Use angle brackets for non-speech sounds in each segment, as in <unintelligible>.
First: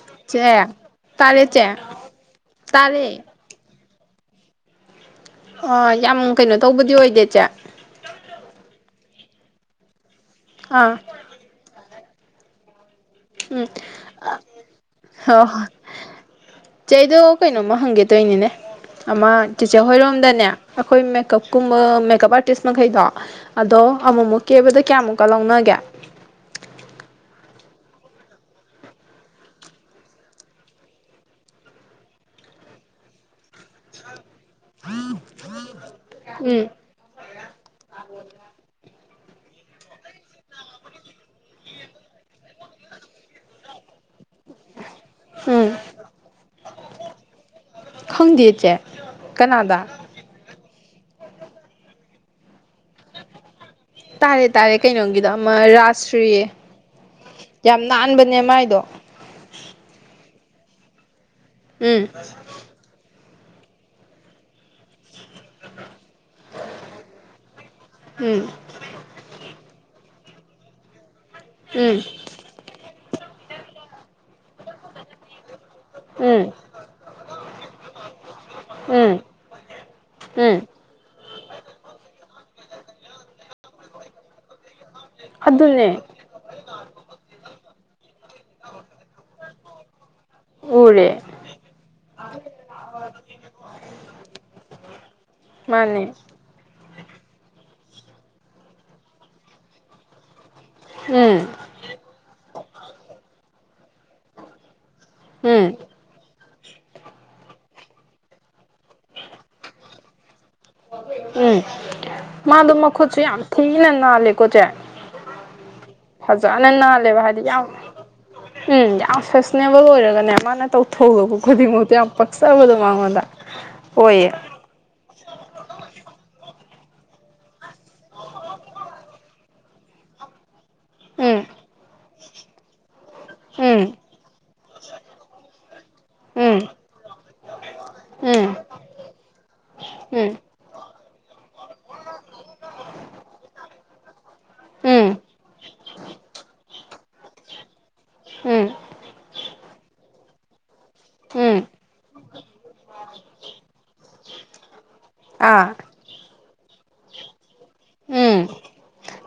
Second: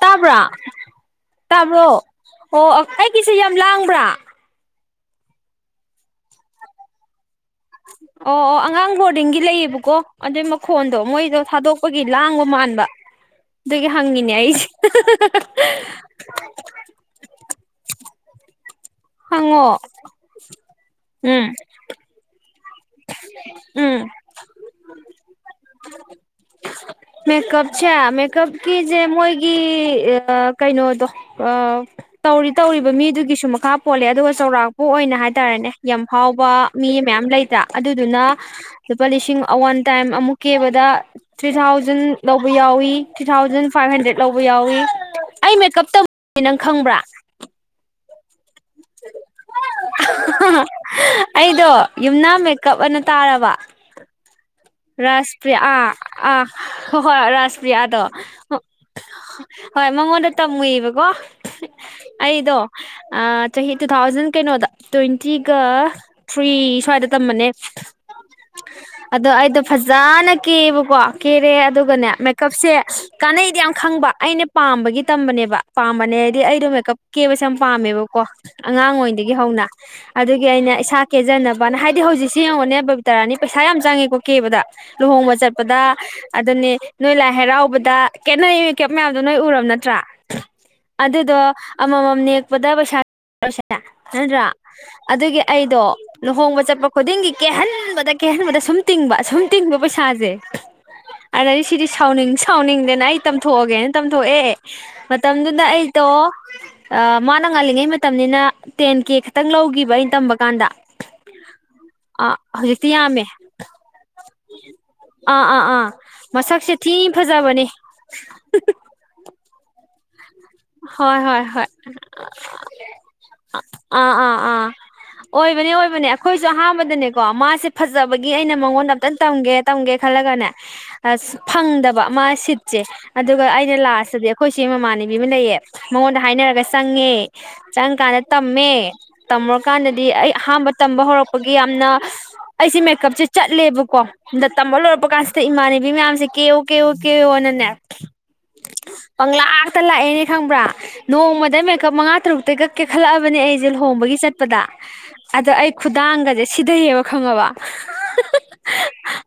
ꯇꯥꯕ꯭ꯔꯥ ꯆꯦ ꯇꯥꯔꯦ ꯆꯦ ꯇꯥꯕ꯭ꯔꯣ ꯑꯣ ꯇꯥꯔꯦ ꯑꯩꯒꯤꯁꯦ ꯌꯥꯝ ꯂꯥꯡꯕ ꯄ꯭ꯔꯥ ꯑꯣ ꯌꯥꯝ ꯀꯩꯅꯣ ꯇꯧꯕꯗꯤ ꯑꯣꯏꯗꯦ ꯏꯆꯦ ꯑꯣ ꯑꯣ ꯑꯉꯥꯡ ꯕꯣꯔꯗꯤꯡꯒꯤ ꯂꯩꯌꯦꯕꯀꯣ ꯑꯗꯨꯢ ꯑꯥ ꯃꯈꯣꯟꯗꯣ ꯃꯣꯏꯗꯣ ꯊꯥꯗꯣꯛ ꯑꯩꯈꯣꯏꯒꯤ ꯂꯥꯡꯕ ꯃꯥꯟꯕ ꯎꯝ ꯑꯗꯨꯒꯤ ꯍꯪꯉꯤꯅꯦ ꯑꯩꯁꯦ ꯍꯣꯏ ꯆꯦꯗꯣ ꯀꯩꯅꯣꯝꯃ ꯍꯪꯒꯦ ꯇꯣꯏꯅꯤꯅꯦ ꯑꯃ ꯍꯪꯉꯣ ꯆꯤꯆꯦ ꯍꯣꯏꯔꯣꯝꯗꯅꯦ ꯑꯩꯈꯣꯏ ꯎꯝ ꯃꯦꯀꯞꯀꯨꯝꯕ ꯃꯦꯀꯞ ꯑꯥꯔ ꯇꯤꯁ ꯃꯈꯩꯗꯣ ꯑꯗꯣ ꯎꯝ ꯑꯃꯨꯛ ꯑꯃꯨꯛ ꯀꯦꯕꯗ ꯀꯌꯥꯃꯨꯛꯀ ꯂꯧꯅꯒꯦ ꯁꯦ ꯃꯦꯀꯞꯀꯤꯁꯦ ꯃꯣꯏꯒꯤ ꯀꯩꯅꯣꯗꯣ ꯇꯧꯔꯤ ꯇꯧꯔꯤꯕ ꯃꯤꯗꯨꯒꯤꯁꯨ ꯃꯈꯥ ꯄꯣꯜꯂꯦ ꯑꯗꯨꯒ ꯆꯥꯎꯔꯥꯛꯄꯨ ꯑꯣꯏꯅ ꯍꯥꯏꯇꯥꯔꯦꯅꯦ ꯎꯝ ꯌꯥꯝꯐꯥꯎꯕ ꯃꯤ ꯃꯌꯥꯝ ꯂꯩꯇ꯭ꯔꯥ ꯑꯗꯨꯗꯨꯅ ꯂꯨꯄꯥ ꯂꯤꯁꯤꯡ ꯑꯋꯥꯟ ꯇꯥꯏꯝ ꯑꯃꯨꯛ ꯀꯦꯕꯗ ꯊ꯭ꯔꯤ ꯊꯥꯎꯖꯟ ꯂꯧꯕ ꯌꯥꯎꯏꯤ ꯊ꯭ꯔꯤ ꯊꯥꯎꯖꯟ ꯐꯥꯏꯚ ꯍꯟꯗ꯭ꯔꯦꯠ ꯂꯧꯕ ꯌꯥꯎꯋꯤ ꯑꯩ ꯎꯝ ꯃꯦꯀꯞ ꯇꯝ ꯅꯪ ꯈꯪꯕ꯭ꯔꯥ ꯈꯪꯗꯦ ꯆꯦ ꯀꯅꯥꯗ ꯑꯩꯗꯣ ꯌꯨꯝꯅꯥꯝ ꯃꯦꯀꯞ ꯑꯅ ꯇꯥꯔꯕ ꯇꯥꯔꯦ ꯇꯥꯔꯦ ꯀꯩꯅꯣꯒꯤꯗ ꯔꯥꯁꯄ꯭ꯔꯤꯌꯥ ꯑꯃ ꯑꯥ ꯑ ꯔꯥꯖꯁ꯭ꯔꯤ ꯍꯣ ꯍꯣꯏ ꯌꯥꯝ ꯔꯥꯁꯄ꯭ꯔꯤꯌꯥꯗꯣ ꯅꯥꯟꯕꯅꯦ ꯃꯥꯏꯗꯣ ꯍꯣꯏ ꯃꯉꯣꯟꯗ ꯇꯃꯨꯏꯕꯀꯣ ꯎꯝ ꯆꯍꯤ ꯇꯨ ꯊꯥꯎꯖꯟ ꯀꯩꯅꯣꯗ ꯇ꯭ꯋꯦꯟ ꯇꯤꯒ ꯇ꯭ꯔꯤ ꯁ꯭ꯋꯥꯏꯗ ꯇꯃꯕꯅꯦ ꯎꯝ ꯑꯗ ꯑꯩꯗꯣ ꯐꯖꯅ ꯀꯦꯕꯀꯣ ꯀꯦꯔꯦ ꯎꯝ ꯑꯗꯨꯒꯅꯦ ꯃꯦꯛꯀꯞꯁꯦ ꯀꯥꯟꯅꯩꯗꯤ ꯌꯥꯝ ꯈꯪꯕ ꯑꯩꯅ ꯄꯥꯝꯕꯒꯤ ꯇꯝꯕꯅꯦꯕ ꯄꯥꯝꯕꯅꯦ ꯎꯝ ꯍꯥꯏꯗꯤ ꯑꯩꯗꯣ ꯃꯦꯀꯞ ꯀꯦꯕꯁꯦ ꯌꯥꯝ ꯄꯥꯝꯃꯦꯕꯀꯣ ꯑꯉꯥꯡ ꯎꯝ ꯑꯣꯢꯗꯒꯤ ꯍꯧꯅ ꯑꯗꯨꯒꯤ ꯎꯝ ꯑꯩꯅ ꯏꯁꯥ ꯀꯦꯖꯅꯕꯅ ꯍꯥꯏꯗꯤ ꯍꯧꯖꯤꯛꯁꯦ ꯌꯦꯡꯉꯣꯅꯦ ꯕꯕꯤꯇꯥꯔꯥꯅꯤ ꯄꯩꯁꯥ ꯌꯥꯝ ꯆꯪꯉꯦꯀꯣ ꯀꯦꯕꯗ ꯂꯨꯍꯣꯡꯕ ꯆꯠꯄꯗ ꯑꯗꯨꯅꯦ ꯑꯗꯨꯅꯦ ꯅꯣꯏ ꯂꯥꯏ ꯍꯔꯥꯎꯕꯗ ꯈꯦꯅꯩ ꯀꯩ ꯃꯌꯥꯝꯗꯣ ꯅꯣꯏ ꯎꯔꯕ ꯅꯠꯇ꯭ꯔꯥ ꯎꯔꯦ ꯑꯗꯨꯗꯣ ꯑꯃꯃꯝ ꯅꯦꯛꯄꯗ ꯄꯩꯁꯥ ꯅꯠꯇ꯭ꯔꯥ ꯑꯗꯨꯒꯤ ꯑꯩꯗꯣ ꯃꯥꯅꯦ ꯂꯨꯍꯣꯡꯕ ꯆꯠ ꯆꯠꯄ ꯈꯨꯗꯤꯡꯒꯤ ꯀꯦꯍꯟꯕꯗ ꯀꯦꯍꯟꯕꯗ ꯁꯨꯝ ꯇꯤꯡꯕꯁꯨꯝ ꯇꯤꯡꯕ ꯄꯩꯁꯥꯁꯦ ꯎꯝ ꯑꯗꯗꯤ ꯁꯤꯗꯤ ꯁꯥꯎꯅꯤꯡ ꯁꯥꯎꯅꯤꯡꯗꯥꯅ ꯑꯩ ꯇꯝꯊꯣꯛꯑꯒꯦꯅ ꯇꯝꯊꯣꯛꯑꯦ ꯃꯇꯝꯗꯨꯗ ꯎꯝ ꯑꯩꯗꯣ ꯑꯥ ꯃꯥꯅ ꯉꯜꯂꯤꯉꯩ ꯃꯇꯝ ꯇꯝꯅꯤꯅ ꯇꯦꯟ ꯀꯦ ꯈꯛꯇꯪ ꯂꯧꯒꯤꯕ ꯑꯩ ꯇꯝꯕ ꯀꯥꯟꯗ ꯎꯝ ꯑꯥ ꯃꯥꯗꯣ ꯍꯧꯖꯤꯛꯇꯤ ꯃꯈꯨꯠꯁꯨ ꯌꯥꯝꯃꯦ ꯌꯥꯝ ꯊꯤꯅ ꯅꯥꯜꯂꯦꯀꯣ ꯆꯦ ꯑꯥ ꯑꯥ ꯑꯥ ꯐꯖꯅ ꯃꯁꯛꯁꯦ ꯊꯤ ꯅꯥꯜꯂꯦꯕ ꯍꯥꯏꯗꯤ ꯌꯥꯝ ꯐꯖꯕꯅꯦ ꯎꯝ ꯌꯥꯝ ꯑꯦꯅꯦꯕꯜ ꯑꯣꯏꯔꯒꯅꯦ ꯃꯥꯅ ꯍꯣꯏ ꯇꯧꯊꯣꯛꯔꯛꯄ ꯍꯣꯏ ꯍꯣꯏ ꯈꯨꯗꯤꯡꯃꯛꯇ ꯌꯥꯝ ꯄꯛꯆꯕꯗꯣ ꯃꯉꯣꯟꯗ ꯑꯥ ꯑꯣꯏꯌꯦ ꯑꯥ ꯑꯥ ꯑꯣꯏꯕꯅꯦ ꯑꯣꯏꯕꯅꯦ ꯑꯩꯈꯣꯏꯁꯨ ꯑꯍꯥꯟꯕꯗꯅꯦꯀꯣ ꯃꯥꯁꯦ ꯐꯖꯕꯒꯤ ꯑꯩꯅ ꯃꯉꯣꯟꯗ ꯑꯝꯇꯪ ꯇꯝꯒꯦ ꯇꯝꯒꯦ ꯈꯜꯂꯒꯅꯦ ꯑꯁ ꯎꯝ ꯐꯪꯗꯕ ꯃꯥꯁꯤꯠꯁꯦ ꯑꯗꯨꯒ ꯑꯩꯅ ꯎꯝ ꯂꯥꯁꯇꯗꯤ ꯈꯣꯏꯆꯦ ꯃꯃꯥꯟꯅꯕꯤ ꯕꯤ ꯑꯃꯥ ꯂꯩꯏꯌꯦ ꯃꯉꯣꯟꯗ ꯎꯝ ꯍꯥꯏꯅꯔꯒ ꯆꯪꯉꯦ ꯆꯪ ꯀꯥꯜꯂꯥ ꯇꯝꯃꯦ ꯇꯝꯃꯨꯔꯥ ꯀꯥꯟꯗꯗꯤ ꯎꯝ ꯑꯩ ꯎꯝ ꯑꯍꯥꯟꯕ ꯇꯝꯕ ꯍꯧꯔꯛꯄꯒꯤ ꯌꯥꯝꯅ ꯑꯩꯁꯦ ꯃꯦꯀꯞꯁꯦ ꯆꯠꯂꯦꯕꯀꯣꯗ ꯇꯝꯕ ꯂꯣꯏꯔꯛꯄ ꯎꯝ ꯀꯥꯟꯁꯤꯗ ꯏꯃꯥꯟꯅꯕꯤ ꯃꯌꯥꯝꯁꯦ ꯀꯦꯌꯨ ꯀꯦꯌꯨ ꯀꯦꯌꯣꯅꯅꯦ ꯎꯝ ꯄꯪꯂꯥꯛ ꯂꯛꯇ ꯂꯥꯛꯑꯦꯅꯦ ꯈꯪꯕ꯭ꯔꯥ ꯅꯣꯡꯃꯗ ꯎꯝ ꯃꯦꯀꯞ ꯃꯉꯥ ꯇꯔꯨꯛꯇꯩꯒ ꯀꯦꯀꯠꯂꯛꯑꯕꯅꯦ ꯑꯩꯁꯦ ꯂꯨꯍꯣꯡꯕꯒꯤ ꯆꯠꯄꯗ ꯑꯗꯣ ꯑꯩ ꯑꯥ ꯈꯨꯗꯥꯡꯒꯁꯦ ꯁꯤꯗꯩꯌꯦꯕ ꯈꯪꯉꯥꯕ ꯎꯝ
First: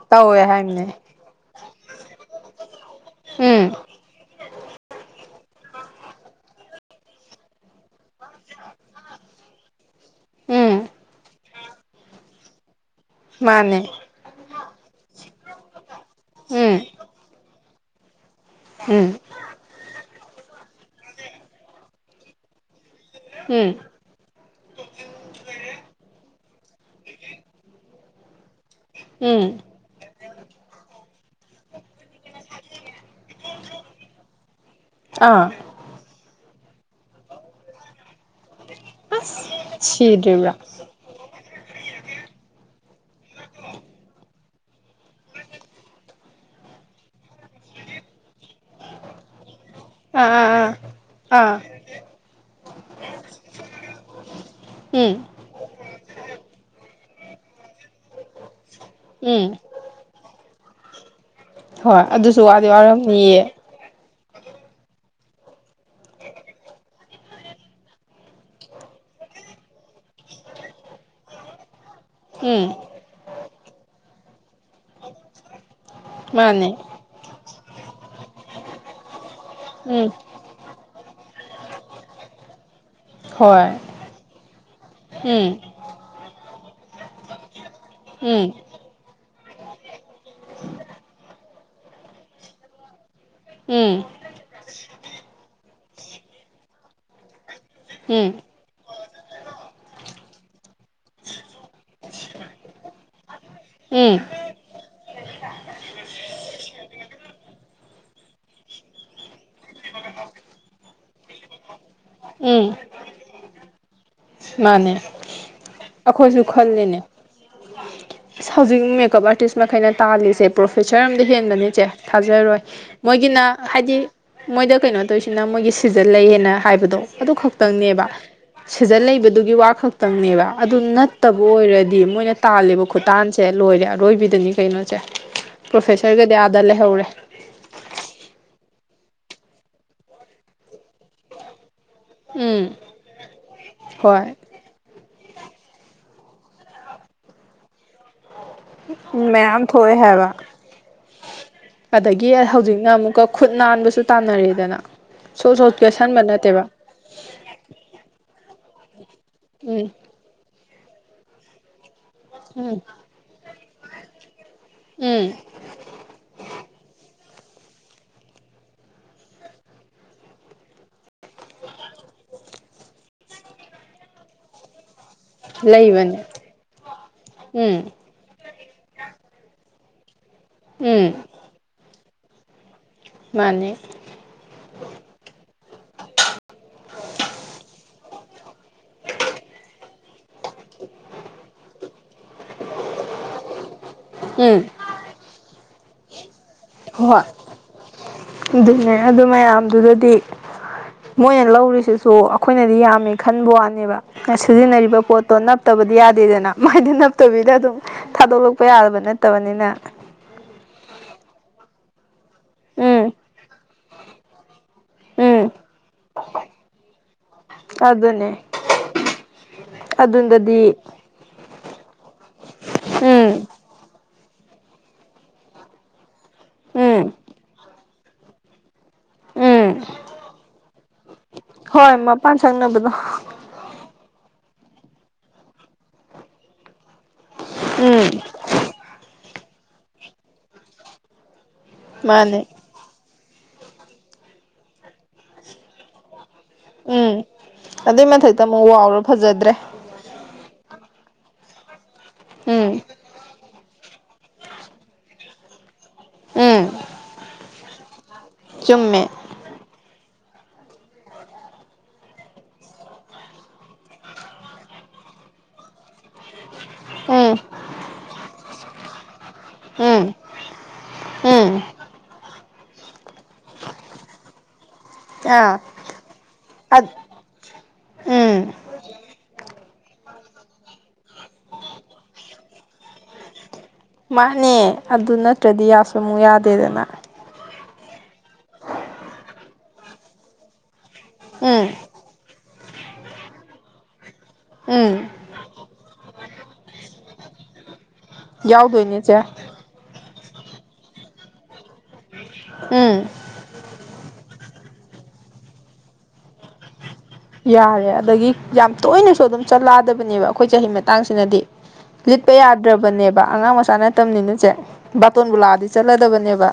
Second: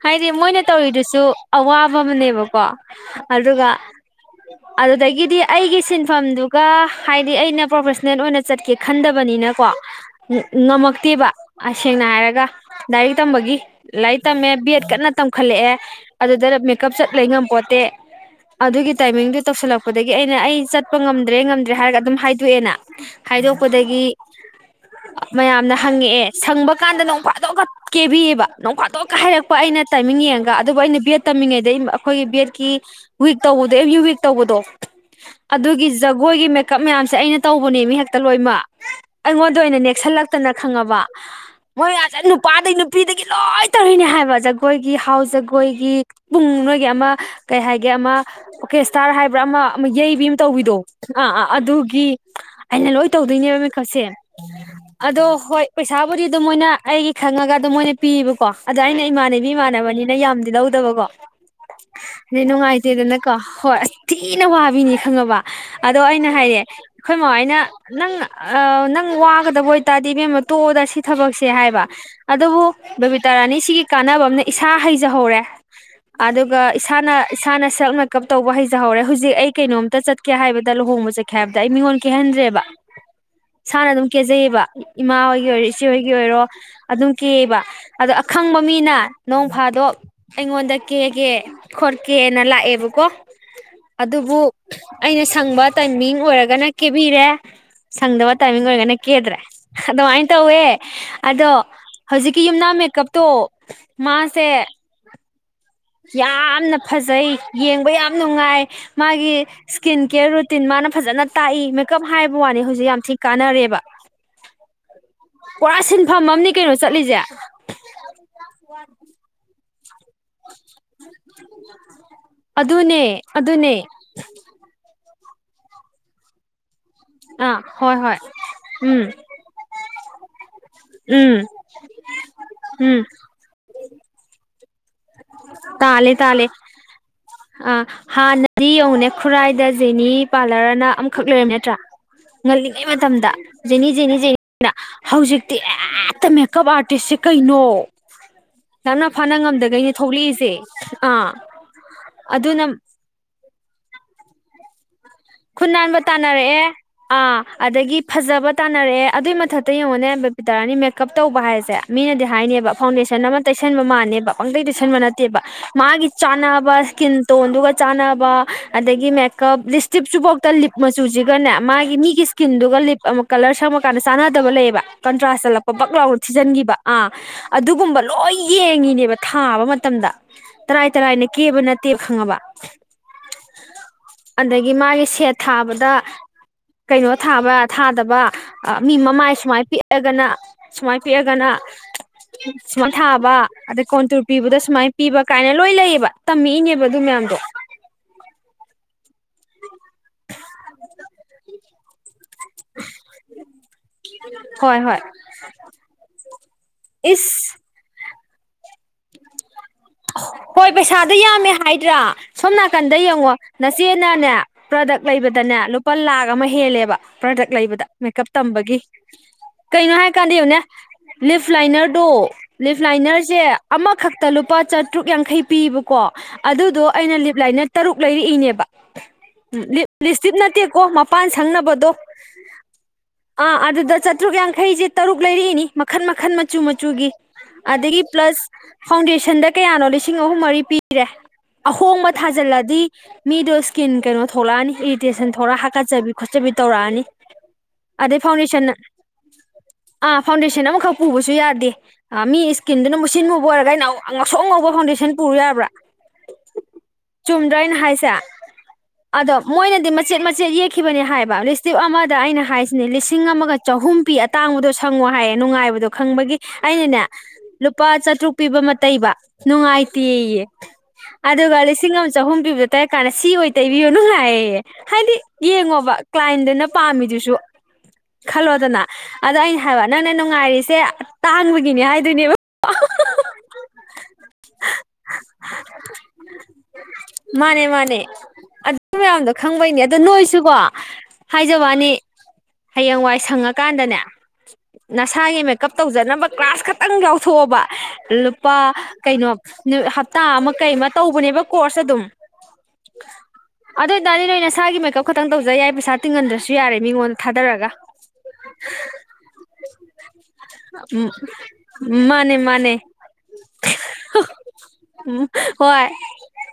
ꯍꯥꯏꯗꯤ ꯇꯧꯋꯦ ꯃꯣꯏꯅ ꯍꯥꯏꯕꯅꯦ ꯇꯧꯔꯤꯗꯨꯁꯨ ꯑꯋꯥꯕ ꯐꯕꯅꯦꯕ ꯀꯣ ꯎꯝ ꯑꯗꯨꯒ ꯑꯗꯨꯗꯒꯤ ꯍꯥꯏꯗꯤ ꯑꯩꯒꯤ ꯁꯤꯟꯐꯝꯗꯨꯒ ꯍꯥꯏꯗꯤ ꯑꯩꯅ ꯄ꯭ꯔꯣꯐꯦꯁꯅꯦꯜ ꯑꯣꯏꯅ ꯆꯠꯀꯦ ꯈꯟꯗꯕꯅꯤꯅꯀꯣ ꯎꯝ ꯉꯝꯃꯛꯇꯦꯕ ꯁꯦꯡꯅ ꯍꯥꯏꯔꯒ ꯂꯥꯏꯔꯤꯛ ꯇꯝꯕꯒꯤ ꯃꯥꯅꯦ ꯂꯥꯏꯔꯤꯛ ꯇꯝꯃꯦ ꯕꯠ ꯀꯟꯅ ꯇꯝꯈꯠꯂꯛꯑꯦ ꯑꯗꯨꯗꯅ ꯎꯝ ꯃꯦꯀꯞ ꯆꯠ ꯂꯩ ꯉꯝꯄꯣꯠꯇꯦ ꯑꯗꯨꯒꯤ ꯎꯝ ꯇꯥꯏꯃꯤꯡꯗꯨꯣ ꯇꯧꯁꯤꯜꯂꯛꯄ ꯑꯗꯒꯤ ꯑꯩꯅ ꯑꯩ ꯆꯠꯄ ꯉꯝꯗ꯭ꯔꯦ ꯉꯝꯗ꯭ꯔꯦ ꯍꯥꯏꯔꯒ ꯑꯗꯨꯝ ꯍꯥꯏꯗꯣꯛꯑꯦꯅ ꯎꯝ ꯈꯥꯏꯗꯣꯛꯄꯗꯒꯤ ꯃꯌꯥꯝꯅ ꯍꯪꯉꯛꯑꯦ ꯁꯪꯕ ꯀꯥꯟꯗ ꯅꯣꯡꯐꯥꯗꯣꯛꯑꯒ ꯀꯦꯕꯤꯌꯦꯕ ꯅꯣꯡꯐꯥꯗꯣꯛꯒ ꯎꯝ ꯍꯥꯏꯔꯛꯄ ꯑꯩꯅ ꯇꯥꯏꯃꯤꯡ ꯌꯦꯡꯉꯒ ꯑꯗꯨꯕꯨ ꯑꯩꯅ ꯕꯦꯠ ꯇꯝꯃꯤꯉꯩꯗꯩ ꯑꯩꯈꯣꯏꯒꯤ ꯕꯦꯠꯀꯤ ꯋꯤꯛ ꯇꯧꯕꯗꯣ ꯑꯦ꯭ꯌꯨ ꯋꯤꯛ ꯇꯧꯕꯗꯣ ꯑꯥ ꯑꯗꯨꯒꯤꯖ ꯃꯣꯏꯒꯤ ꯃꯦꯀꯞ ꯃꯌꯥꯝꯁꯦ ꯑꯩꯅ ꯇꯧꯕꯅꯦ ꯃꯤ ꯍꯦꯛꯇ ꯂꯣꯏꯃꯛ ꯑꯩꯉꯣꯟꯗ ꯑꯗꯨ ꯑꯣꯏꯅ ꯑꯁ ꯅꯦꯛꯁꯜꯂꯛꯇꯅ ꯁꯤꯗ꯭ꯔꯤꯕ꯭ꯔꯥ ꯈꯪꯉꯕ ꯃꯣꯏ ꯃꯁꯦ ꯅꯨꯄꯥꯗꯒꯤ ꯅꯨꯄꯤꯗꯒꯤ ꯂꯣꯏ ꯇꯧꯔꯤꯅꯦ ꯍꯥꯏꯕ ꯖꯒꯣꯏꯒꯤ ꯍꯥꯎ ꯖꯒꯣꯏꯒꯤ ꯄꯨꯡ ꯅꯣꯏꯒꯤ ꯑꯃ ꯀꯩ ꯍꯥꯏꯒꯦ ꯑꯃ ꯑꯣꯀꯦꯁꯇꯥꯔ ꯍꯥꯏꯕ꯭ꯔꯥ ꯑꯃ ꯌꯩꯕꯤ ꯑꯥ ꯑꯃ ꯑꯥ ꯑꯥ ꯇꯧꯕꯤꯗꯣ ꯑꯥ ꯑꯥ ꯑꯗꯨꯒꯤ ꯑꯩꯅ ꯂꯣꯏ ꯇꯧꯗꯣꯏꯅꯦꯕ ꯃꯤꯈꯛꯁꯦ ꯑꯗꯣ ꯎꯝ ꯍꯣꯏ ꯄꯩꯁꯥꯕꯨꯗꯤ ꯑꯗꯨꯝꯣꯏꯅ ꯑꯩꯒꯤ ꯈꯔꯉꯒ ꯑꯗꯨꯝ ꯃꯣꯏꯅ ꯄꯤꯌꯦꯕꯀꯣ ꯑꯗ ꯑꯩꯅ ꯏꯃꯥꯟꯅꯕꯤ ꯎꯝ ꯏꯃꯥꯟꯅꯕꯅꯤꯅ ꯌꯥꯝꯗꯤ ꯂꯧꯗꯕꯀꯣ ꯍꯣꯏ ꯑꯗꯨꯁꯨ ꯋꯥꯗꯤ ꯋꯥꯔꯝꯅꯤꯌꯦ <inaudible> ꯑꯩꯅ ꯋꯥꯕꯤꯅꯤ ꯈꯪꯉꯕ ꯑꯗꯣ ꯑꯩꯅ ꯍꯥꯏꯔꯦ ꯑꯩꯈꯣꯏ ꯃꯍꯣꯏꯅ ꯅꯪ ꯑ ꯅꯪ ꯋꯥꯒꯗꯕ ꯑꯣꯏꯇꯥꯔꯗꯤꯕꯦꯝꯃ ꯇꯣꯛꯑꯗ ꯁꯤ ꯊꯕꯛꯁꯦ ꯍꯥꯏꯕ ꯑꯗꯨꯕꯨ ꯎꯝ ꯕꯕꯤꯇꯥꯔꯥꯅꯤ ꯁꯤꯒꯤ ꯀꯥꯟꯅꯕ ꯑ ꯑꯃꯅ ꯏꯁꯥ ꯍꯩꯖꯍꯧꯔꯦ ꯑꯗꯨꯒ ꯃꯥꯅꯦ ꯏꯁꯥꯅ ꯏꯁꯥꯅ ꯇꯞꯅ ꯇꯧꯕ ꯍꯩꯖꯍꯔꯦ ꯍꯧꯖꯤ ꯍꯧꯖꯤꯛ ꯑꯩ ꯀꯩꯅꯣꯝꯇ ꯎꯝ ꯆꯠꯀꯦ ꯍꯥꯏꯕꯗ ꯂꯨꯍꯣꯡꯕ ꯆꯠꯀꯦ ꯍꯥꯏꯕꯗ ꯑꯩ ꯃꯤꯉꯣꯟ ꯀꯩꯍꯟꯗ꯭ꯔꯦꯕ ꯍꯣꯏ ꯁꯥꯅ ꯑꯗꯨꯝ ꯀꯦꯖꯩꯌꯦꯕ ꯎ ꯏꯃꯥ ꯑꯣꯏꯒꯤ ꯎꯝ ꯑꯣꯏꯔꯦ ꯏꯆꯦ ꯍꯣꯢꯒꯤ ꯒꯤ ꯑꯣꯏꯔꯣ ꯑꯗꯨꯝ ꯀꯦꯑꯕ ꯑꯗꯣ ꯎꯝ ꯑꯈꯪꯕ ꯃꯤꯅ ꯅꯣꯡ ꯐꯥꯗꯣ ꯑꯩꯉꯣꯟꯗ ꯀꯦꯒꯦ ꯈꯣꯠꯀꯦꯅ ꯂꯥꯛꯑꯦꯕꯀꯣ ꯎꯝ ꯑꯗꯨꯕꯨ ꯑꯩꯅ ꯁꯪꯕ ꯇꯥꯏꯃꯤꯡ ꯑꯣꯏꯔꯒꯅ ꯀꯦꯕꯤꯔꯦ ꯎꯝ ꯁꯪꯗꯕ ꯇꯥꯏꯃꯤꯡ ꯑꯣꯏꯔꯒꯅ ꯀꯦꯗ꯭ꯔꯦ ꯑꯗꯨꯃꯥꯏꯅ ꯇꯧꯋꯦ ꯑꯗꯣ ꯍꯧꯖꯤꯛꯀꯤ ꯌꯨꯝꯅꯥꯝ ꯃꯦꯀꯞꯇꯣ ꯎꯝ ꯃꯥꯁꯦ ꯌꯥꯝꯅ ꯐꯖꯩ ꯌꯦꯡꯕ ꯌꯥꯝ ꯅꯨꯡꯉꯥꯏ ꯃꯥꯒꯤ ꯏꯁꯀꯤꯟ ꯀꯦꯌꯔ ꯔꯨꯇꯤꯟ ꯃꯥꯅ ꯐꯖꯅ ꯇꯥꯛꯏ ꯃꯦꯀꯞ ꯍꯥꯏꯕ ꯋꯥꯅꯤ ꯎꯝ ꯍꯧꯖꯤꯛ ꯌꯥꯝ ꯊꯤ ꯀꯥꯟꯅꯔꯦꯕ ꯃꯥꯅꯦ ꯄꯨꯔꯥ ꯁꯤꯟꯐꯝ ꯑꯩꯈꯣꯏꯁꯨ ꯑꯃꯅꯤ ꯀꯩꯅꯣ ꯈꯜꯂꯤꯅꯦ ꯆꯠꯂꯤꯁꯦ ꯑꯁ ꯍꯧꯖꯤꯛ ꯃꯦꯀꯞ ꯑꯥꯔꯇꯤꯁ ꯃꯈꯩꯅ ꯇꯥꯜꯂꯤꯁꯦ ꯄ꯭ꯔꯣꯐꯦꯁꯔ ꯑꯝꯗ ꯍꯦꯟꯕꯅꯤꯁꯦ ꯊꯥꯖꯔꯣꯏ ꯑꯗꯨꯅꯦ ꯃꯣꯏꯒꯤꯅ ꯑꯗꯨꯅꯦ ꯍꯥꯏꯗꯤ ꯃꯣꯏꯗ ꯀꯩꯅꯣ ꯇꯧꯁꯤꯅ ꯃꯣꯏꯒꯤ ꯁꯤꯖꯜꯂꯌꯦꯅ ꯍꯥꯏꯕꯗꯣ ꯑꯗꯨ ꯑꯥ ꯍꯣꯏ ꯈꯛꯇꯪꯅꯦꯕ ꯍꯣꯏ ꯎꯝ ꯁꯤꯖꯟ ꯂꯩꯕꯗ ꯑꯃꯈꯛꯇꯪꯅꯦꯕ ꯑꯗꯨ ꯎꯝ ꯅꯠꯇꯕ ꯑꯣꯏꯔꯗꯤ ꯃꯣꯏꯅ ꯇꯥꯜꯜꯂꯤꯦꯕ ꯎꯝ ꯈꯨꯇꯥꯟꯁꯦ ꯂꯣꯏꯔꯦ ꯑꯔꯣꯏꯕꯤꯗꯅꯤ ꯀꯩꯅꯣ ꯁꯦ ꯇꯥꯜꯂꯦ ꯄ꯭ꯔꯣꯐꯦꯁꯔꯒꯗꯤ ꯇꯥꯜꯂꯦ ꯑꯥꯗ ꯂꯩꯍꯧꯔꯦ ꯑꯗꯨ ꯌꯦꯡꯉꯨꯅꯦ ꯈꯨꯔꯥꯏꯗ ꯖꯦꯅꯤ ꯄꯥꯔꯂꯔꯅ ꯑꯃꯈꯛ ꯂꯩꯔꯝꯃꯤ ꯅꯠꯇ꯭ꯔꯥ ꯎꯝ ꯉꯜꯂꯤꯉꯩ ꯃꯇꯝꯗ ꯅꯤ ꯖꯤꯅꯤ ꯍꯣꯏ ꯅꯤꯅ ꯍꯧꯖꯤꯛꯇꯤ ꯑꯦ ꯑꯠꯇ ꯃꯦꯀꯞ ꯑꯥꯔꯇꯤꯁꯁꯦ ꯀꯩꯅꯣ ꯅꯪꯅ ꯐꯥꯅ ꯃꯌꯥꯝ ꯉꯝꯗꯒꯩꯅꯦ ꯊꯣꯏ ꯍꯥꯏꯕ ꯊꯣꯛꯂꯛꯏꯁꯦ ꯑꯥ ꯑꯗꯒꯤ ꯑꯗꯨꯅ ꯍꯧꯖꯤꯛꯅ ꯑꯃꯨꯛꯀ ꯈꯨꯠ ꯅꯥꯟꯕꯁꯨ ꯇꯥꯟꯅꯔꯦꯗꯅ ꯁꯣꯠ ꯈꯨꯟ ꯁꯣꯠ ꯅꯥꯟꯕ ꯀꯦꯁꯟꯕ ꯇꯥꯅꯔꯛꯑꯦ ꯅꯠꯇꯦꯕ ꯑꯥ ꯑꯗꯒꯤ ꯐꯖꯕ ꯇꯥꯅꯔꯛꯑꯦ ꯑꯗꯨꯏ ꯃꯊꯛꯇ ꯎꯝ ꯌꯦꯡꯉꯣꯅꯦ ꯕꯄꯤ ꯇꯔꯥꯅꯤ ꯃꯦꯛ ꯀꯞ ꯇꯧꯕ ꯍꯥꯏꯁꯦ ꯃꯤꯅꯗꯤ ꯍꯥꯏꯅꯦꯕ ꯎꯝ ꯐꯥꯎꯟꯗꯦꯁꯟ ꯑꯃ ꯇꯩꯁꯟꯕ ꯃꯥꯜꯅꯦꯕ ꯄꯪꯇꯩꯩ ꯇꯩꯁꯟꯕ ꯎꯝ ꯅꯠꯇꯦꯕ ꯃꯥꯒꯤ ꯆꯥꯟꯅꯕ ꯏꯁꯀꯤꯟ ꯇꯣꯟꯗꯨꯒ ꯆꯥꯟꯅꯕ ꯑꯗꯒꯤ ꯃꯦꯀꯞ ꯇꯤꯞ ꯆꯨꯕꯥꯎꯇ ꯂꯤꯞ ꯃꯆꯨꯖꯤꯒꯅꯦ ꯃꯥꯒꯤ ꯃꯤꯒꯤ ꯏꯁꯀꯤꯟꯗꯨꯒ ꯂꯤꯞ ꯑꯃ ꯀꯂꯔ ꯁꯪꯕꯀꯥꯟꯗ ꯆꯥꯟꯅꯗꯕ ꯂꯩꯌꯦꯕ ꯀꯟꯇ꯭ꯔꯥꯁ ꯆꯠꯂꯛꯄ ꯕꯛ ꯂꯥꯎꯅ ꯂꯩꯕꯅꯦ ꯊꯤꯖꯤꯟꯈꯤꯕ ꯑꯥ ꯎꯝ ꯑꯗꯨꯒꯨꯝꯕ ꯂꯣꯏ ꯌꯦꯡꯉꯤꯅꯦꯕ ꯊꯥꯕ ꯃꯇꯝꯗ ꯇꯔꯥꯏ ꯎꯝ ꯇꯔꯥꯏꯅ ꯀꯦꯕ ꯅꯠꯇꯦ ꯈꯪꯉꯕ ꯃꯥꯅꯤ ꯑꯗꯒꯤ ꯃꯥꯒꯤ ꯁꯦꯠ ꯊꯥꯕꯗ ꯀꯩꯅꯣ ꯊꯥꯕ ꯊꯥꯗꯕ ꯃꯤ ꯃꯃꯥꯏ ꯁꯨꯃꯥꯏ ꯄꯤꯛꯑꯒꯅ ꯁꯨꯃꯥꯏ ꯄꯤꯛꯑꯒꯅ ꯁꯨꯃꯥꯏ ꯊꯥꯕ ꯑꯗ ꯀꯣꯟꯇꯨꯔ ꯄꯤꯕꯗ ꯎꯝ ꯁꯨꯃꯥꯏꯅ ꯄꯤꯕ ꯀꯥꯏꯅ ꯂꯣꯏ ꯂꯩꯌꯦꯕ ꯇꯝꯃꯛꯏꯅꯦꯕ ꯑꯗꯨ ꯍꯣꯏ ꯃꯌꯥꯝꯗꯣ ꯑꯗꯨꯅꯦ ꯑꯗꯨ ꯃꯌꯥꯝ ꯑꯗꯨꯗꯗꯤ ꯃꯣꯏꯅ ꯂꯧꯔꯤꯁꯤꯁꯨ ꯑꯩꯈꯣꯏꯅꯗꯤ ꯌꯥꯝꯃꯦ ꯈꯟꯕ ꯋꯥꯅꯦꯕ ꯍꯣꯏ ꯁꯤꯖꯤꯟꯅꯔꯤꯕ ꯍꯣꯏ ꯄꯣꯠꯇꯣ ꯅꯞꯇꯕꯗꯤ ꯌꯥꯗꯦꯗꯅ ꯃꯗꯤ ꯅꯞꯇꯕꯤꯗ ꯏꯁ ꯑꯗꯨꯝ ꯊꯥꯗꯣꯛꯂꯛꯄ ꯌꯥꯕ ꯅꯠꯇꯕꯅꯤꯅ ꯍꯣꯏ ꯄꯩꯁꯥꯗ ꯌꯥꯝꯃꯦ ꯍꯥꯏꯗ꯭ꯔꯥ ꯁꯣꯝ ꯅꯥꯀꯟꯗ ꯎꯝ ꯌꯦꯡꯉꯣ ꯅꯆꯦꯅꯅꯦ ꯄ꯭ꯔꯗꯛ ꯎꯝ ꯂꯩꯕꯗꯅꯦ ꯂꯨꯄꯥ ꯂꯥꯛ ꯑꯃꯍꯦꯂꯦꯕ ꯄ꯭ꯔꯗꯛ ꯂꯩꯕꯗ ꯃꯦꯀꯞ ꯑꯗꯨꯅꯦ ꯇꯝꯕꯒꯤ ꯀꯩꯅꯣ ꯍꯥꯏꯀꯥꯟꯗ ꯌꯦꯡꯉꯨ ꯑꯗꯨꯗꯗꯤ ꯂꯤꯞ ꯂꯥꯏꯅꯔꯗꯣ ꯂꯤꯞ ꯂꯥꯏꯅꯔꯁꯦ ꯎꯝ ꯑꯃ ꯈꯛꯇꯂꯨꯄꯥ ꯆꯥꯇ꯭ꯔꯨꯛ ꯌꯥꯡꯈꯩ ꯄꯤꯕꯀꯣ ꯑꯗꯨꯗꯣ ꯎꯝ ꯑꯩꯅ ꯂꯤꯞ ꯂꯥꯢꯅꯔ ꯇꯔꯨꯛ ꯂꯩꯔꯛꯏꯅꯦꯕ ꯑ ꯎꯝ ꯂꯤꯞ ꯂꯤꯁꯇꯤꯞ ꯅꯠꯇꯦꯀꯣ ꯃ ꯃꯄꯥꯟ ꯍꯣꯏ ꯁꯪꯅꯕꯗꯣ ꯃꯄꯥꯟ ꯁꯪꯅꯕꯗꯣ ꯑꯥ ꯑꯗꯨꯗ ꯆꯥꯇ꯭ꯔꯨꯛ ꯌꯥꯡ ꯑꯩꯩꯁꯦ ꯇꯔꯨꯛ ꯂꯩꯔꯛꯏꯅꯤ ꯃꯈꯟ ꯃꯈꯟ ꯃꯆꯨ ꯃꯆꯨꯒꯤ ꯑꯗꯒꯤ ꯎꯝ ꯄ꯭ꯂꯁ ꯐꯥꯎꯗꯦꯁꯟ ꯁꯟꯗ ꯀꯌꯥꯅꯣ ꯂꯤꯁꯤꯡ ꯑꯍꯨꯝ ꯃꯔꯤ ꯄꯤꯔꯦ ꯑꯍꯣꯡꯕ ꯃꯥꯅꯦ ꯊꯥꯖꯤꯜꯂꯗꯤ ꯃꯤꯗꯣ ꯁ꯭ꯀꯤꯟ ꯀꯩꯅꯣ ꯊꯣꯛꯂꯛꯑꯅꯤ ꯏꯔꯤꯇꯦꯁꯟ ꯊꯣꯛꯂꯛꯑ ꯍꯥꯀꯠꯆꯕꯤ ꯈꯣꯠꯆꯕꯤ ꯇꯧꯔꯛꯑꯅꯤ ꯎꯝ ꯑꯗꯨꯏ ꯑꯗꯩ ꯃꯊꯛꯇ ꯑꯃꯨꯛ ꯐꯥꯎꯟꯗꯦꯁꯟ ꯋꯥꯎꯔ ꯐꯖꯗ꯭ꯔꯦ ꯑꯥ ꯐꯥꯎꯟꯗꯦꯁꯟ ꯑꯃꯈꯛ ꯎꯕꯁꯨ ꯌꯥꯗꯦ ꯃꯤ ꯎꯝ ꯏꯁꯀꯤꯟꯗꯨꯅ ꯃꯨꯁꯤꯟꯃꯨꯕ ꯑꯣꯏꯔꯒ ꯑꯩꯅ ꯉꯧꯁꯣꯛ ꯉꯧꯕ ꯐꯥꯎꯟꯗꯦꯁꯟ ꯄꯨꯕꯥ ꯌꯥꯕ꯭ꯔꯥ ꯎꯝ ꯆꯨꯝꯗ꯭ꯔꯥ ꯑꯩꯅ ꯍꯥꯏꯁꯦ ꯆꯨꯝꯃꯦ ꯑꯗꯣ ꯃꯣꯏꯅꯗꯤ ꯃꯆꯦꯠ ꯃꯆꯦꯠ ꯌꯦꯛꯈꯤꯕꯅꯦ ꯍꯥꯏꯕ ꯂꯤꯁꯇꯤꯞ ꯑꯃꯗ ꯑꯩꯅ ꯍꯥꯏꯁꯤꯅꯦ ꯂꯤꯁꯤꯡ ꯑꯃꯒ ꯆꯍꯨꯝ ꯄꯤ ꯑꯇꯥꯡꯕꯗꯣ ꯁꯪꯉꯣ ꯍꯥꯏꯌꯦ ꯅꯨꯡꯉꯥꯏꯕꯗꯣ ꯈꯪꯕꯒꯤ ꯑꯩꯅꯅꯦ ꯎꯝ ꯂꯨꯄꯥ ꯆꯥꯇ꯭ꯔꯨꯛ ꯄꯤꯕ ꯑꯃ ꯇꯩꯕ ꯎꯝ ꯅꯨꯡꯉꯥꯏꯇꯦꯌꯦ ꯎꯝ ꯑꯗꯨꯒ ꯂꯤꯁꯤꯡ ꯑꯃ ꯆꯍꯨꯝ ꯄꯤꯕꯗ ꯇꯩꯔꯥ ꯀꯥꯟꯗ ꯁꯤ ꯑꯣꯏ ꯇꯩꯕꯤꯌꯣ ꯅꯨꯡꯉꯥꯏꯌꯦ ꯍꯥꯏꯗꯤ ꯑꯥ ꯌꯦꯡꯉꯣꯕ ꯀ꯭ꯂꯥꯏꯟꯗꯨꯅ ꯑꯠ ꯄꯥꯝꯃꯤꯗꯨꯁꯨ ꯎꯝ ꯈꯜꯂꯣꯗꯅ ꯑꯗꯣ ꯑꯩꯅ ꯍꯥꯏꯕ ꯅꯪꯅ ꯅꯨꯡꯉꯥꯏꯔꯤꯁꯦ ꯇꯥꯡꯕꯒꯤꯅꯦ ꯍꯥꯏꯗꯣꯏꯅꯦꯕ ꯃꯥꯅꯦ ꯑꯗꯨ ꯅꯠꯇ꯭ꯔꯗꯤ ꯌꯥꯁꯨ ꯑꯃꯨꯛ ꯌꯥꯗꯦꯗꯅ ꯃꯥꯅꯦ ꯃꯥꯅꯦ ꯑꯗꯨ ꯃꯌꯥꯝꯗꯣ ꯈꯪꯕꯩꯅꯦ ꯑꯗꯨ ꯅꯣꯏꯁꯨꯀꯣ ꯎꯝ ꯍꯥꯏꯖꯕ ꯋꯥꯅꯤ ꯍꯌꯦꯡꯋꯥꯏ ꯁꯪꯉꯀꯥꯟꯗꯅꯦ ꯎꯝ ꯅꯁꯥꯒꯤ ꯃꯦꯀꯞ ꯇꯧꯖꯅꯕ ꯀ꯭ꯂꯥꯁ ꯈꯛꯇꯪ ꯌꯥꯎꯊꯣꯛꯑꯣꯕ ꯂꯨꯄꯥ ꯌꯥꯎꯗꯣꯏꯅꯦ ꯆꯦ ꯀꯩꯅꯣ <unintelligible> ꯍꯞꯇꯥ ꯑꯃ ꯀꯩ ꯑꯃ ꯇꯧꯕꯅꯦꯕ ꯀꯣꯔꯁ ꯑꯗꯨꯝ ꯎꯝ ꯑꯗꯨ ꯑꯣꯏꯇꯥꯔꯗꯤ ꯅꯣꯏ ꯅꯁꯥꯒꯤ ꯃꯦꯀꯞ ꯈꯛꯇꯪ ꯇꯧꯖ ꯌꯥꯏ ꯄꯩꯁꯥ ꯇꯤꯡꯍꯟꯗ꯭ꯔꯁꯨ ꯌꯥꯔꯦ ꯃꯤꯉꯣꯟꯗ ꯊꯥꯗꯔꯒ ꯌꯥꯔꯦ ꯑꯗꯒꯤ ꯌꯥꯝ ꯇꯣꯏꯅꯁꯨ ꯑꯗꯨꯝ ꯆꯠꯂꯛꯗꯕꯅꯦꯕ ꯑꯩꯈꯣꯏ ꯆꯍꯤ ꯎꯝ ꯃꯇꯥꯡꯁꯤꯅꯗꯤ ꯂꯤꯠꯄ ꯃꯥꯅꯦ ꯃꯥꯅꯦ ꯌꯥꯗ꯭ꯔꯕꯅꯦꯕ ꯑꯉꯥꯡ ꯃꯆꯥ ꯅꯠꯇꯕꯅꯤꯅ ꯆꯦ ꯎꯝ ꯕꯥꯇꯣꯟꯕꯨ ꯂꯥꯛꯑꯗꯤ ꯍꯣꯏ ꯆꯠꯂꯗꯕꯅꯦꯕ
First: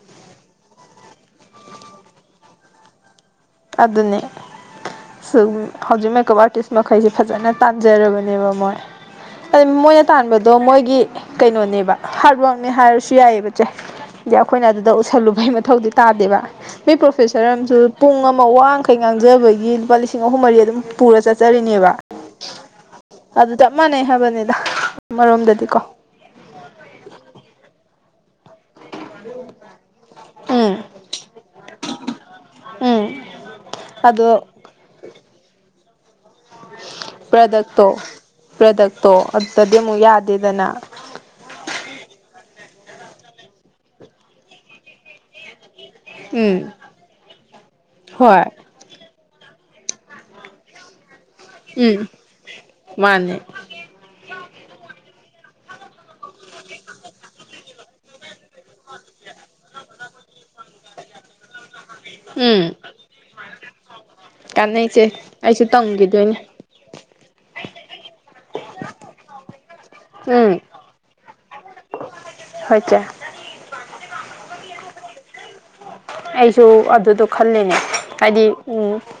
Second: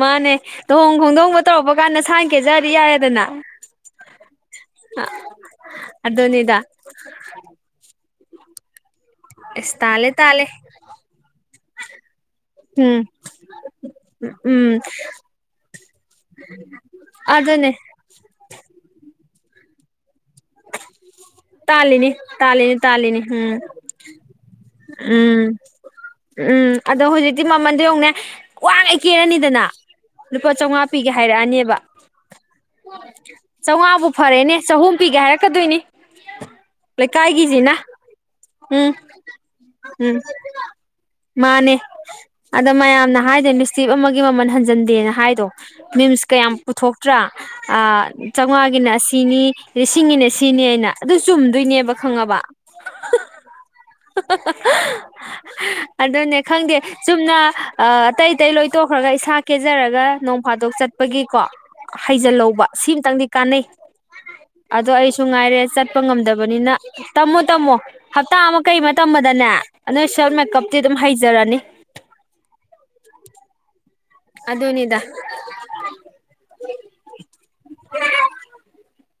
ꯃꯥꯅꯦ ꯂꯨꯍꯣꯡ ꯈꯣꯡꯗꯣꯡꯕ ꯇꯧꯔꯛꯄ ꯀꯥꯟꯗ ꯅꯁꯥꯅ ꯀꯦꯖꯔꯗꯤ ꯌꯥꯏꯔꯦꯗꯅ ꯑꯗꯨꯅꯦ ꯁꯨꯝ ꯍꯧꯖꯤꯛ ꯃꯦꯀꯞ ꯑꯗꯨꯅꯤꯗ ꯑꯥꯔꯇꯤꯁ ꯃꯈꯩꯁꯦ ꯐꯖꯅ ꯇꯥꯟꯖꯔꯕ <unintelligible> ꯃꯣꯏ ꯑ ꯑꯁ ꯃꯣꯏꯅ ꯇꯥꯜꯂꯦ ꯇꯥꯜꯂꯦ ꯇꯥꯟꯕꯗꯣ ꯃꯣꯏꯒꯤ ꯀꯩꯅꯣꯅꯦꯕ ꯍꯥꯔꯠ ꯋꯥꯔꯛꯅꯦ ꯎꯝ ꯍꯥꯏꯔꯁꯨ ꯌꯥꯏꯌꯦꯕ ꯆꯦ ꯍꯥꯏꯗꯤ ꯑꯩꯈꯣꯏꯅ ꯎꯝ ꯑꯗꯨꯗ ꯎꯁꯜꯂꯨꯕꯒꯤ ꯃꯊꯧꯗꯤ ꯇꯥꯗꯦꯕ ꯃꯤ ꯄ꯭ꯔꯣꯐꯦꯁꯔ ꯑꯗꯨꯅꯦ ꯑꯃꯁꯨ ꯄꯨꯡ ꯑꯃ ꯋꯥ ꯑꯃꯈꯛ ꯉꯥꯡꯖꯕꯒꯤ ꯂꯨꯄꯥ ꯂꯤꯁꯤꯡ ꯑꯍꯨꯝ ꯃꯔꯤ ꯑꯗꯨꯝ ꯄꯨꯔ ꯆꯠꯆꯔꯤꯅꯦꯕ ꯇꯥꯜꯂꯤꯅꯤ ꯇꯥꯜꯂꯤꯅꯤ ꯇꯥꯜꯂꯤꯅꯤ ꯎꯝ ꯑꯗꯨ ꯆꯞ ꯃꯥꯟꯅꯩ ꯍꯥꯏꯕꯅꯤꯗ ꯎꯝ ꯑꯃꯔꯣꯝꯗꯗꯤꯀꯣ ꯎꯝ ꯑꯗꯣ ꯍꯧꯖꯤꯛꯇꯤ ꯃꯃꯟꯗꯣ ꯌꯦꯡꯉꯨꯅꯦ ꯋꯥꯒꯩ ꯀꯦꯔꯅꯤꯗꯅ ꯂꯨꯄꯥ ꯎꯝ ꯆꯧꯉꯥ ꯄꯤꯒꯦ ꯍꯥꯏꯔꯛ ꯑꯅꯤ ꯋꯥ ꯎꯝ ꯆꯧꯉꯥꯕꯨ ꯑꯗꯣ ꯐꯔꯦꯅꯦ ꯆꯍꯨꯝ ꯄꯤꯒꯦ ꯍꯥꯏ ꯄ꯭ꯔꯗꯛꯇꯣ ꯎꯝ ꯄ꯭ꯔꯗꯛꯇꯣ ꯑꯗꯨꯗ ꯗꯤ ꯑꯃꯨꯛ ꯎꯝ ꯌꯥꯗꯦꯗꯅ ꯃꯥꯅꯦ ꯑꯗ ꯃꯌꯥꯝꯅ ꯍꯥꯏꯗꯣ ꯂꯤꯁꯇꯤꯞ ꯑꯃꯒꯤ ꯃꯃꯜ ꯍꯟꯖꯤꯟꯗꯦꯅ ꯍꯥꯏꯗꯣ ꯃꯤꯝꯁ ꯀꯌꯥꯝ ꯎꯝ ꯄꯨꯊꯣꯛꯇ꯭ꯔꯥ ꯑ ꯍꯣꯏ ꯆꯥꯝꯉꯥꯒꯤꯅ ꯑꯁꯤ ꯏꯅꯤ ꯂꯤꯁꯤꯡꯒꯤꯅꯦ ꯁꯤꯅꯤꯅ ꯑꯗꯨ ꯆꯨꯝꯗꯣꯏꯅꯦꯕ ꯎꯝ ꯈꯪꯉꯕ ꯃꯥꯅꯦ ꯑꯗꯨꯅꯦ ꯈꯪꯗꯦ ꯆꯨꯝꯅ ꯑ ꯑꯇꯩ ꯑꯇꯩ ꯂꯣꯏꯇꯣꯛꯈ꯭ꯔꯒ ꯏꯁꯥ ꯀꯦꯖꯔꯒ ꯅꯣꯡ ꯐꯥꯗꯣꯛ ꯆꯠꯄꯒꯤꯀꯣ ꯍꯩꯖꯤꯜꯍꯧꯕ ꯎꯝ ꯁꯤꯃꯇꯪꯗꯤ ꯀꯥꯟꯅꯩ ꯑꯗꯣ ꯀꯥꯟꯅꯩꯁꯦ ꯑꯩꯁꯨ ꯔꯦ ꯆꯠꯄ ꯇꯝꯈꯤꯗꯣꯏꯅꯦ ꯉꯝꯗꯕꯅꯤꯅ ꯇꯝꯃꯣ ꯇꯝꯃꯣ ꯍꯞꯇꯥ ꯑꯃ ꯀꯩ ꯑꯃ ꯇꯝꯕꯗꯅꯦ ꯅꯣꯏ ꯁꯦꯜ ꯎꯝ ꯃꯦꯀꯞꯇꯤ ꯑꯗꯨꯝ ꯍꯩꯖꯔꯅꯤ ꯍꯣꯏ ꯆꯦ ꯑꯗꯣꯅꯦꯗ ꯑꯩꯁꯨ ꯑꯗꯨꯗꯣ ꯈꯜꯂꯦꯅꯦ ꯍꯥꯏꯗꯤ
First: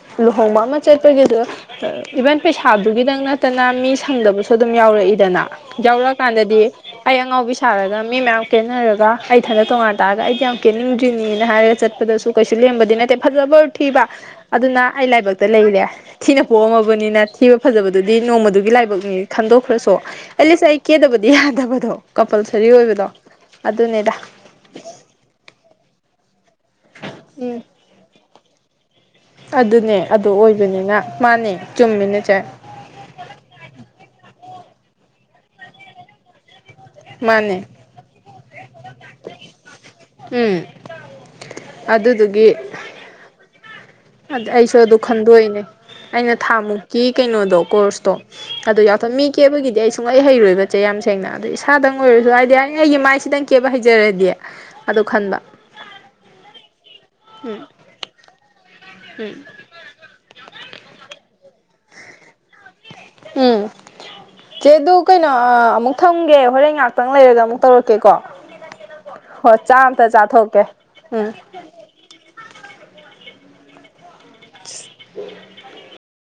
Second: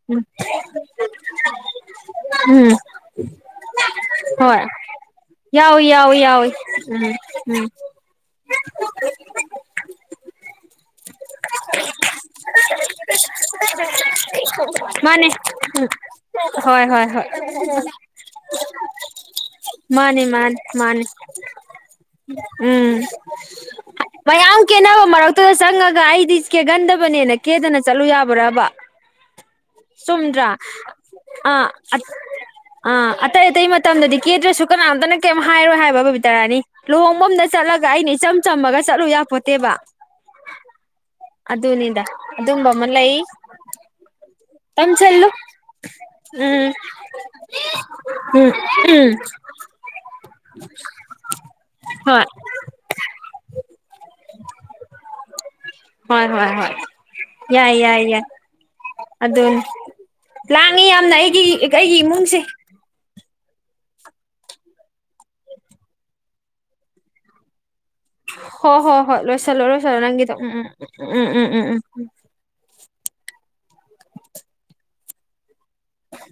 ꯎꯝ ꯂꯨꯍꯣꯡꯕ ꯑꯃ ꯆꯠꯄꯒꯤ ꯑꯗꯨ ꯏꯚꯟ ꯎꯝ ꯄꯩꯁꯥꯗꯨꯒꯤꯗꯪ ꯅꯠꯇꯅ ꯃꯤ ꯁꯪꯗꯕꯁꯨ ꯍꯣꯏ ꯑꯗꯨꯝ ꯌꯥꯎꯔꯛꯏꯗꯅ ꯌꯥꯎꯏ ꯌꯥꯎꯏ ꯌꯥꯎꯏ ꯌꯥꯎꯔꯛꯑꯀꯥꯟꯗꯗꯤ ꯎꯝ ꯑꯩ ꯑꯉꯥꯎꯕꯤ ꯎꯝ ꯁꯥꯔꯒ ꯃꯤ ꯃꯌꯥꯝ ꯀꯦꯟꯅꯔꯒ ꯑꯩ ꯊꯅ ꯇꯣꯉꯥꯟꯅ ꯇꯥꯔꯒ ꯑꯩꯗꯤ ꯌꯥꯝ ꯀꯦꯟꯅꯤꯡꯗ꯭ꯔꯤꯅꯤꯅ ꯍꯥꯏꯔꯦ ꯆꯠꯄꯗꯁꯨ ꯀꯩꯁꯨ ꯂꯦꯝꯕꯗꯤ ꯅꯠꯇꯦ ꯐꯖꯕ ꯊꯤꯕ ꯑꯗꯨꯅ ꯑꯩ ꯃꯥꯅꯦ ꯂꯥꯏꯕꯛꯇ ꯂꯩꯔꯦ ꯊꯤꯅ ꯍꯣꯏ ꯍꯣꯏ ꯄꯣꯛꯑꯝꯃꯕꯅꯤꯅ ꯍꯣꯏ ꯊꯤꯕ ꯐꯖꯕꯗꯨꯗꯤ ꯅꯣꯡꯃꯗꯨꯒꯤ ꯂꯥꯏꯕꯛꯅꯤ ꯈꯟꯗꯣꯛꯈ꯭ꯔꯁꯨ ꯃꯥꯅꯦ ꯃꯥꯅꯦ ꯑꯦꯠꯂꯤꯁ ꯑꯩ ꯃꯥꯅꯦ ꯀꯦꯗꯕꯗꯤ ꯌꯥꯗꯕꯗꯣ ꯀꯝꯄꯜꯁꯔꯤ ꯎꯝ ꯑꯣꯏꯕꯗꯣ ꯑꯗꯨꯅꯤꯗ ꯃꯌꯥꯝ ꯀꯦꯅꯕ ꯃꯔꯛꯇꯨꯗ <inaudible> ꯀꯦꯒꯟꯗꯕꯅꯦꯅ ꯀꯦꯗꯅ ꯆꯠꯂꯨ ꯌꯥ ꯕ꯭ꯔꯥꯕ ꯑꯗꯨꯅꯦ ꯑꯗꯨ ꯆꯨꯝꯗ꯭ꯔꯥ ꯑꯣꯏꯕꯅꯤꯅ ꯃꯥꯅꯦ ꯑꯥ ꯆꯨꯝꯃꯤꯅꯦ ꯆꯦ ꯑꯥ ꯑꯇꯩ ꯑꯇꯩ ꯃꯇꯝꯗꯗꯤ ꯀꯦꯗ꯭ꯔꯥꯁꯨ ꯀꯅꯥꯝꯇꯅ ꯀꯩꯝ ꯍꯥꯏꯔꯣꯏ ꯍꯥꯏꯕ ꯕꯕꯤꯇꯥꯔꯥꯅꯤ ꯂꯨꯍꯣꯡꯐꯝꯝꯗ ꯃꯥꯅꯦ ꯆꯠꯂꯒ ꯑꯩꯅ ꯏꯆꯝ ꯆꯝꯃꯒ ꯆꯠꯂꯨ ꯌꯥꯄꯣꯠꯇꯦꯕ ꯎꯝ ꯑꯗꯨꯅꯤꯗ ꯑꯗꯨꯗꯨꯒꯤ ꯑꯗꯨꯒꯝꯕ ꯑꯃ ꯂꯩ ꯑꯗꯨꯗ ꯑꯩꯁꯨ ꯑꯗꯨ ꯇꯝꯁꯤꯜꯂꯨ ꯈꯟꯗꯣꯏꯅꯦ ꯑꯩꯅ ꯊꯥ ꯎꯝ ꯃꯨꯛꯀꯤ ꯀꯩꯅꯣꯗꯣ ꯀꯣꯔꯁꯇꯣ ꯎꯝ ꯑꯗꯨ ꯎꯝ ꯌꯥꯎꯊꯪ ꯃꯤ ꯀꯦꯕꯒꯤꯗꯤ ꯑꯩ ꯁꯨꯡꯂꯩ ꯍꯩꯔꯣꯏꯕꯁꯦ ꯌꯥꯝ ꯁꯦꯡꯅ ꯑꯗꯣ ꯏꯁꯥꯗꯪ ꯍꯣꯏ ꯑꯣꯏꯔꯁꯨ ꯍꯥꯏꯗꯤ ꯑꯩ ꯑꯩꯒꯤ ꯃꯥꯏꯁꯤꯗꯪ ꯀꯦꯕ ꯍꯩꯖꯔꯗꯤ ꯑꯗꯨ ꯈꯟꯕ ꯍꯣꯏ ꯍꯣꯏ ꯍꯣꯏ ꯎꯝ ꯎꯝ <unintelligible> ꯪ ꯃꯤ ꯌꯥꯝꯅ ꯑꯩꯒꯤ ꯑꯩꯒꯤ ꯏꯃꯨꯡꯁꯦ ꯎꯝ ꯆꯦ ꯑꯗꯨ ꯀꯩꯅꯣ ꯑꯃꯨꯛ ꯊꯝꯒꯦ ꯍꯣꯔꯦꯟ ꯉꯥꯛꯇꯪ ꯂꯩꯔꯒ ꯑꯃꯨꯛ ꯇꯧꯔꯛꯀꯦꯀꯣ ꯍꯣ ꯍꯣꯏ ꯍꯣꯏ ꯂꯣꯏꯁꯤꯜꯂꯣ ꯆꯥ ꯂꯣꯏꯁꯜꯂꯣ ꯑꯝꯇ ꯅꯪꯒꯤꯗꯣ ꯎꯝ ꯆꯥꯊꯣꯛꯀꯦ ꯎꯝ ꯎꯝ ꯎꯝ ꯎꯝ ꯎꯝ ꯎꯝ ꯎꯝ <inaudible>